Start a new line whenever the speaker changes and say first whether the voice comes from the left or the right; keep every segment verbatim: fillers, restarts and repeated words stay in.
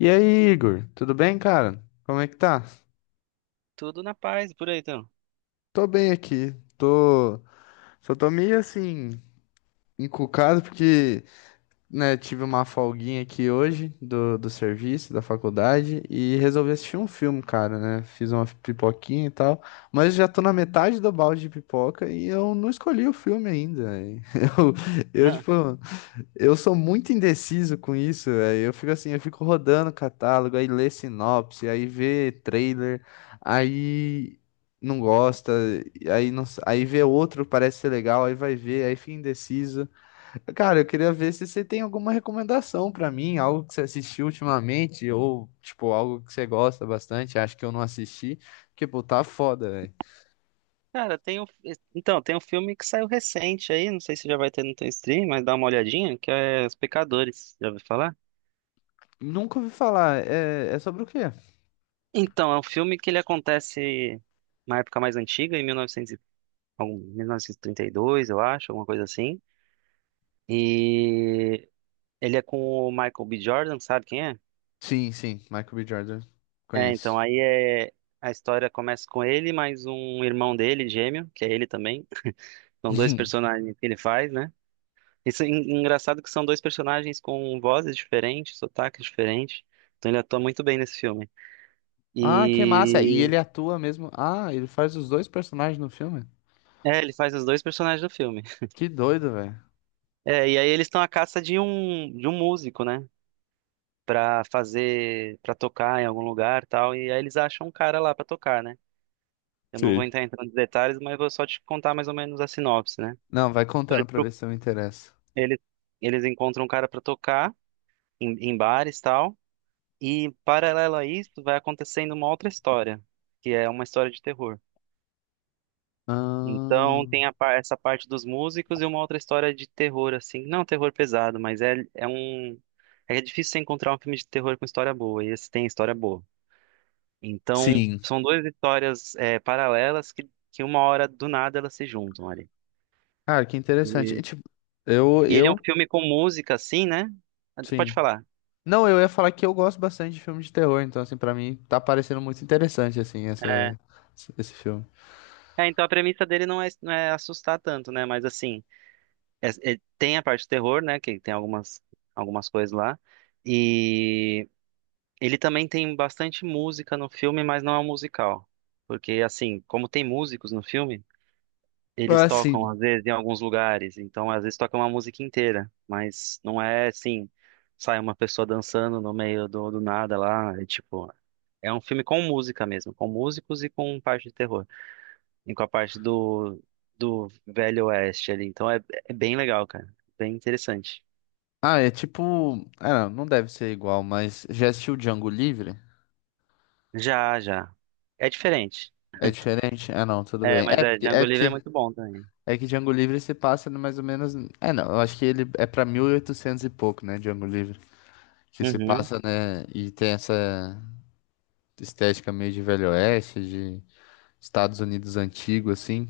left: E aí, Igor, tudo bem, cara? Como é que tá?
right: Tudo na paz, por aí então.
left: Tô bem aqui. Tô, só tô meio assim encucado porque, né, tive uma folguinha aqui hoje do, do serviço, da faculdade e resolvi assistir um filme, cara, né? Fiz uma pipoquinha e tal, mas já tô na metade do balde de pipoca e eu não escolhi o filme ainda. Eu, eu
right: Não.
left: tipo, Eu sou muito indeciso com isso, velho. Eu fico assim, eu fico rodando o catálogo, aí lê sinopse, aí vê trailer, aí não gosta, aí não, s- aí vê outro, parece ser legal, aí vai ver, aí fica indeciso. Cara, eu queria ver se você tem alguma recomendação pra mim, algo que você assistiu ultimamente, ou tipo, algo que você gosta bastante, acho que eu não assisti, porque, pô, tá foda, velho.
right: Cara, tem um, então, tem um filme que saiu recente aí, não sei se já vai ter no teu stream, mas dá uma olhadinha, que é Os Pecadores, já ouviu falar?
left: Nunca ouvi falar, é, é sobre o quê?
right: Então, é um filme que ele acontece na época mais antiga, em mil e novecentos, e- novecentos, e- algum- mil novecentos e trinta e dois, eu acho, alguma coisa assim. E ele é com o Michael B. Jordan, sabe quem é?
left: Sim, sim, Michael B. Jordan,
right: É,
left: conheço.
right: então, aí é, a história começa com ele, mais um irmão dele, gêmeo, que é ele também. São dois personagens que ele faz, né? Isso é en- engraçado que são dois personagens com vozes diferentes, sotaques diferentes. Então ele atua muito bem nesse filme.
left: Ah, que massa. E
right: E
left: ele atua mesmo. Ah, ele faz os dois personagens no filme?
right: é, ele faz os dois personagens do filme.
left: Que doido, velho.
right: É, e aí eles estão à caça de um de um músico, né? Pra fazer, pra tocar em algum lugar, e tal, e aí eles acham um cara lá pra tocar, né? Eu não vou
left: Sei.
right: entrar em tantos detalhes, mas vou só te contar mais ou menos a sinopse, né?
left: Não, vai contando
right: Eles,
left: pra ver se eu me interesso.
right: eles eles encontram um cara pra tocar em, em bares, tal. E paralelo a isso, vai acontecendo uma outra história, que é uma história de terror.
left: Ah,
right: Então tem a par- essa parte dos músicos e uma outra história de terror, assim, não terror pesado, mas é, é um é difícil você encontrar um filme de terror com história boa, e esse tem história boa. Então
left: sim.
right: são duas histórias é, paralelas que, que uma hora do nada elas se juntam ali.
left: Cara, que interessante. E,
right: E,
left: tipo, eu,
right: e ele é um
left: eu,
right: filme com música, assim, né? Ah, tu pode
left: sim.
right: falar.
left: Não, eu ia falar que eu gosto bastante de filme de terror, então, assim, pra mim tá parecendo muito interessante, assim,
right: É,
left: essa, esse filme.
right: é, então a premissa dele não é, não é assustar tanto, né? Mas assim. é- é- tem a parte do terror, né? Que tem algumas, algumas coisas lá. E ele também tem bastante música no filme, mas não é um musical. Porque, assim, como tem músicos no filme, eles
left: Ah,
right: tocam,
left: sim.
right: às vezes, em alguns lugares. Então, às vezes, tocam uma música inteira. Mas não é assim, sai uma pessoa dançando no meio do, do nada lá. É tipo. É um filme com música mesmo, com músicos e com parte de terror. E com a parte do, do Velho Oeste ali. Então é, é bem legal, cara. Bem interessante.
left: Ah, é tipo. Ah, não, não deve ser igual, mas já assistiu Django Livre?
right: Já, já. É diferente.
left: É diferente? Ah, não, tudo
right: É,
left: bem.
right: mas
left: É
right: é,
left: porque, é
right: Django Livre é
left: porque
right: muito bom também.
left: É que Django Livre se passa no mais ou menos. É, não, eu acho que ele é pra mil e oitocentos e oitocentos e pouco, né? Django Livre. Que se
right: Uhum.
left: passa, né? E tem essa estética meio de Velho Oeste, de Estados Unidos antigo, assim.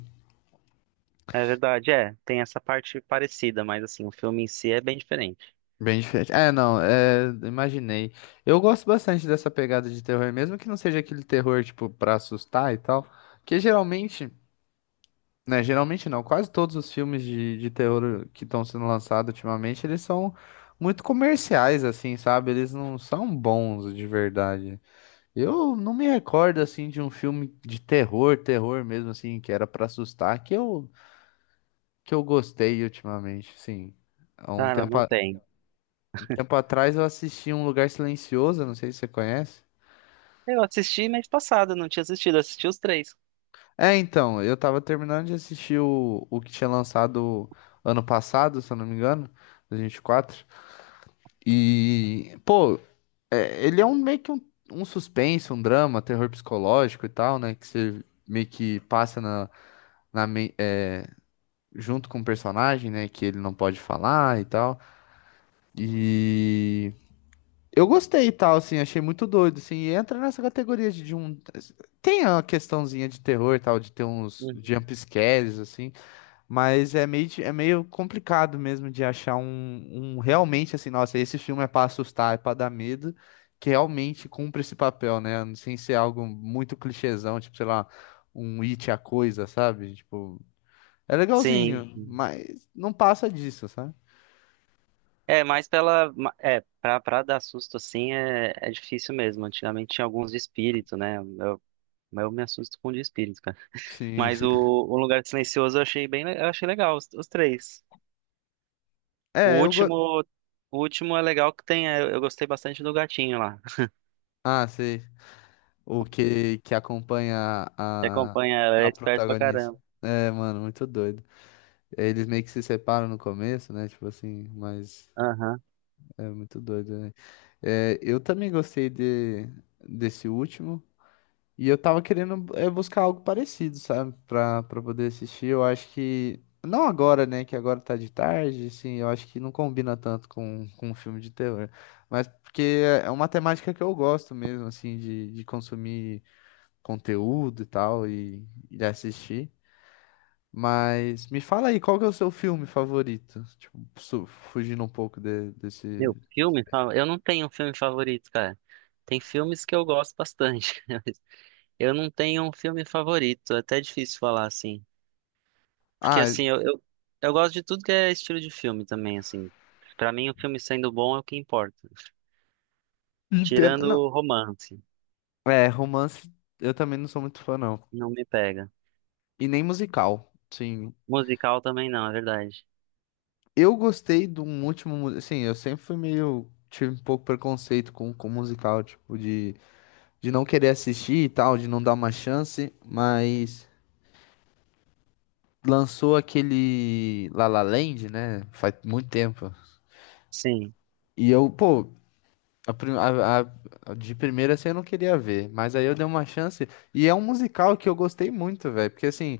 right: É verdade, é. Tem essa parte parecida, mas assim, o filme em si é bem diferente.
left: Bem diferente. É, não, é, imaginei. Eu gosto bastante dessa pegada de terror, mesmo que não seja aquele terror, tipo, pra assustar e tal. Porque geralmente. Né, geralmente não. Quase todos os filmes de, de terror que estão sendo lançados ultimamente, eles são muito comerciais, assim, sabe? Eles não são bons de verdade. Eu não me recordo, assim, de um filme de terror, terror mesmo, assim, que era pra assustar, que eu, que eu gostei ultimamente, sim. Há um
right: Cara,
left: tempo,
right: não
left: a-
right: tem.
left: um tempo atrás eu assisti Um Lugar Silencioso, não sei se você conhece.
right: Eu assisti mês passado, não tinha assistido, eu assisti os três.
left: É, então, eu tava terminando de assistir o, o que tinha lançado ano passado, se eu não me engano, dois mil e vinte e quatro. E, pô, é, ele é um meio que um, um suspense, um drama, terror psicológico e tal, né? Que você meio que passa na, na me- é, junto com o personagem, né? Que ele não pode falar e tal. E eu gostei e tal, assim, achei muito doido, assim. E entra nessa categoria de, de um. Tem a questãozinha de terror e tal, de ter uns
right: Uhum.
left: jump scares, assim. Mas é meio, di- é meio complicado mesmo de achar um, um realmente assim, nossa, esse filme é pra assustar, é pra dar medo, que realmente cumpre esse papel, né? Sem ser algo muito clichêzão, tipo, sei lá, um It a coisa, sabe? Tipo, é
right: Sim.
left: legalzinho, sim, mas não passa disso, sabe?
right: É, mas pela. ma- É, pra, pra dar susto assim é, é difícil mesmo. Antigamente tinha alguns de espírito, né? Eu, eu me assusto com de espírito, cara.
left: Sim.
right: Mas o, o Lugar Silencioso eu achei bem, le- eu achei legal, os, os três. O
left: É, eu go...
right: último, o último é legal que tem. É, Eu gostei bastante do gatinho lá.
left: Ah, sei. O que, que acompanha
right: Você
left: a,
right: acompanha ela, ela é
left: a
right: esperto pra
left: protagonista.
right: caramba.
left: É, mano, muito doido. Eles meio que se separam no começo, né? Tipo assim, mas.
right: Aham.
left: É muito doido, né? É, eu também gostei de, desse último. E eu tava querendo é, buscar algo parecido, sabe? Pra, pra poder assistir. Eu acho que. Não agora, né? Que agora tá de tarde, assim. Eu acho que não combina tanto com, com um filme de terror. Mas porque é é uma temática que eu gosto mesmo, assim, de, de consumir conteúdo e tal, e, e de assistir. Mas me fala aí, qual que é o seu filme favorito? Tipo, su- fugindo um pouco de- desse.
right: Meu, filme? fa- Eu não tenho um filme favorito, cara. Tem filmes que eu gosto bastante. Mas eu não tenho um filme favorito. É até difícil falar assim. Porque
left: Ah,
right: assim, eu, eu, eu gosto de tudo que é estilo de filme também, assim. Pra mim, o filme sendo bom é o que importa.
left: entendo.
right: Tirando
left: Não.
right: o romance,
left: É, romance eu também não sou muito fã, não.
right: não me pega.
left: E nem musical, sim.
right: Musical também não, é verdade.
left: Eu gostei de um último. mu- Assim, eu sempre fui meio. Tive um pouco preconceito com, com musical, tipo, de, de não querer assistir e tal, de não dar uma chance, mas lançou aquele La La Land, né? Faz muito tempo.
right: Sim.
left: E eu, pô, A, prim- a- a- a de primeira assim eu não queria ver, mas aí eu dei uma chance e é um musical que eu gostei muito, velho, porque assim,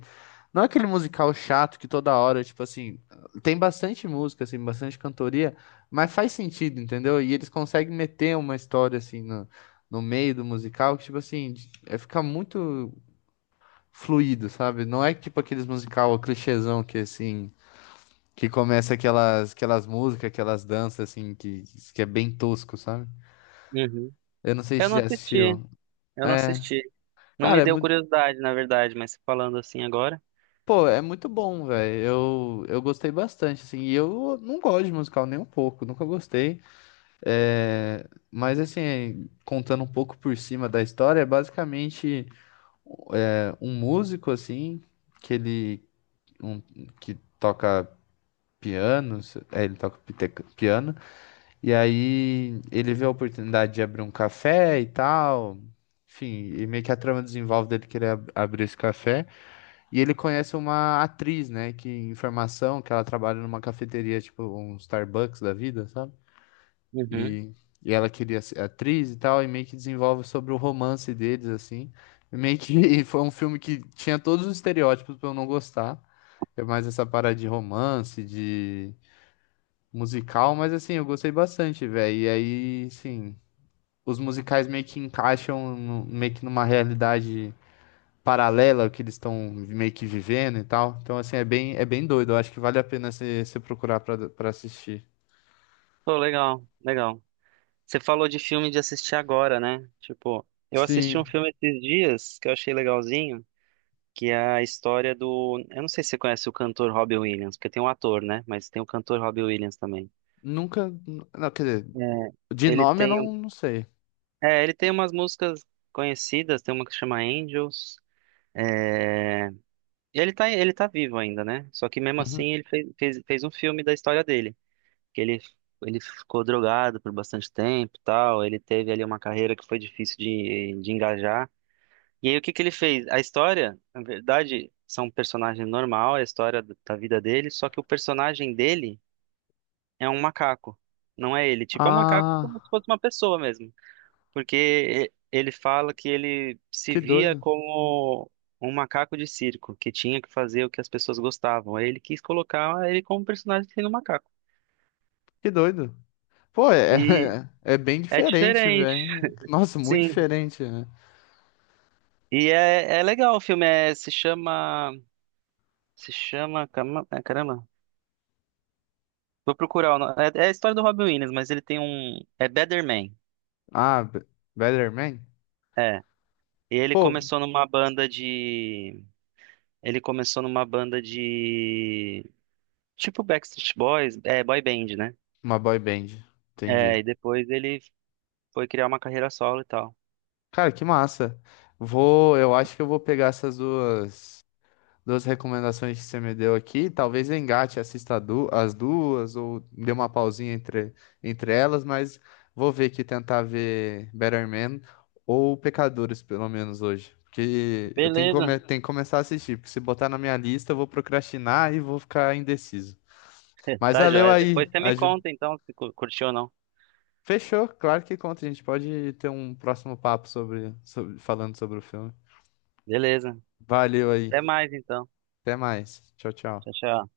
left: não é aquele musical chato que toda hora, tipo assim, tem bastante música assim, bastante cantoria, mas faz sentido, entendeu? E eles conseguem meter uma história assim no, no meio do musical que tipo assim, de- é ficar muito fluido, sabe? Não é tipo aqueles musical clichêzão que assim, que começa aquelas aquelas músicas, aquelas danças assim que que é bem tosco, sabe?
right: Uhum.
left: Eu não sei
right: Eu
left: se
right: não
left: já
right: assisti.
left: assistiu.
right: Eu não
left: É,
right: assisti. Não me
left: cara, é
right: deu
left: muito,
right: curiosidade, na verdade, mas falando assim agora.
left: pô, é muito bom, velho. Eu, eu gostei bastante, assim. E eu não gosto de musical nem um pouco, nunca gostei. É, mas assim, contando um pouco por cima da história, é basicamente é, um músico assim que ele um, que toca piano, se- é, ele toca pite- piano. E aí ele vê a oportunidade de abrir um café e tal. Enfim, e meio que a trama desenvolve dele querer ab- abrir esse café. E ele conhece uma atriz, né, que em formação, que ela trabalha numa cafeteria, tipo um Starbucks da vida, sabe?
right: Uhum.
left: E, e ela queria ser atriz e tal, e meio que desenvolve sobre o romance deles, assim. E meio que foi um filme que tinha todos os estereótipos pra eu não gostar. É mais essa parada de romance, de musical, mas assim, eu gostei bastante, velho. E aí, sim, os musicais meio que encaixam no- meio que numa realidade paralela que eles estão meio que vivendo e tal. Então, assim, é bem, é bem doido. Eu acho que vale a pena você você procurar pra pra assistir.
right: Pô, legal, legal. Você falou de filme de assistir agora, né? Tipo, eu assisti um
left: Sim,
right: filme esses dias que eu achei legalzinho, que é a história do. Eu não sei se você conhece o cantor Robbie Williams, porque tem um ator, né? Mas tem o cantor Robbie Williams também.
left: nunca. Não, quer dizer,
right: É,
left: de
right: ele
left: nome eu
right: tem.
left: não, não sei.
right: É, ele tem umas músicas conhecidas, tem uma que chama Angels. É... e ele tá, ele tá vivo ainda, né? Só que mesmo
left: Uhum.
right: assim ele fez, fez, fez um filme da história dele. Que ele, ele ficou drogado por bastante tempo e tal. Ele teve ali uma carreira que foi difícil de, de engajar. E aí, o que que ele fez? A história, na verdade, são um personagem normal, é a história do- da vida dele, só que o personagem dele é um macaco, não é ele. Tipo, é um macaco como se
left: Ah,
right: fosse uma pessoa mesmo. Porque e- ele fala que ele se
left: que
right: via
left: doido,
right: como um macaco de circo, que tinha que fazer o que as pessoas gostavam. Aí ele quis colocar ele como personagem sendo um macaco.
left: que doido. Pô, é,
right: E
left: é bem
right: é
left: diferente,
right: diferente.
left: velho. Nossa, muito
right: Sim.
left: diferente, né?
right: E é, é legal o filme, é, se chama. Se chama. cama- é, Caramba. Vou procurar o nome. É, é a história do Robin Williams, mas ele tem um. É Better Man.
left: Ah, Be- Better Man?
right: É. E ele
left: Pô,
right: começou numa banda de. Ele começou numa banda de. Tipo Backstreet Boys, é, boy band, né?
left: uma boy band, entendi.
right: É, e depois ele foi criar uma carreira solo e tal.
left: Cara, que massa. Vou, eu acho que eu vou pegar essas duas. Duas recomendações que você me deu aqui. Talvez eu engate, assista a du- as duas, ou dê uma pausinha entre, entre elas, mas vou ver aqui, tentar ver Better Man ou Pecadores, pelo menos hoje. Porque eu tenho que,
right: Beleza.
left: come- tenho que começar a assistir, porque se botar na minha lista, eu vou procrastinar e vou ficar indeciso. Mas
right: Tá
left: valeu
right: joia.
left: aí.
right: Depois você me
left: Aju-
right: conta então se cu- curtiu ou não.
left: Fechou, claro que conta. A gente pode ter um próximo papo sobre, sobre- falando sobre o filme.
right: Beleza.
left: Valeu aí.
right: Até mais então.
left: Até mais. Tchau,
right: Tchau,
left: tchau.
right: tchau.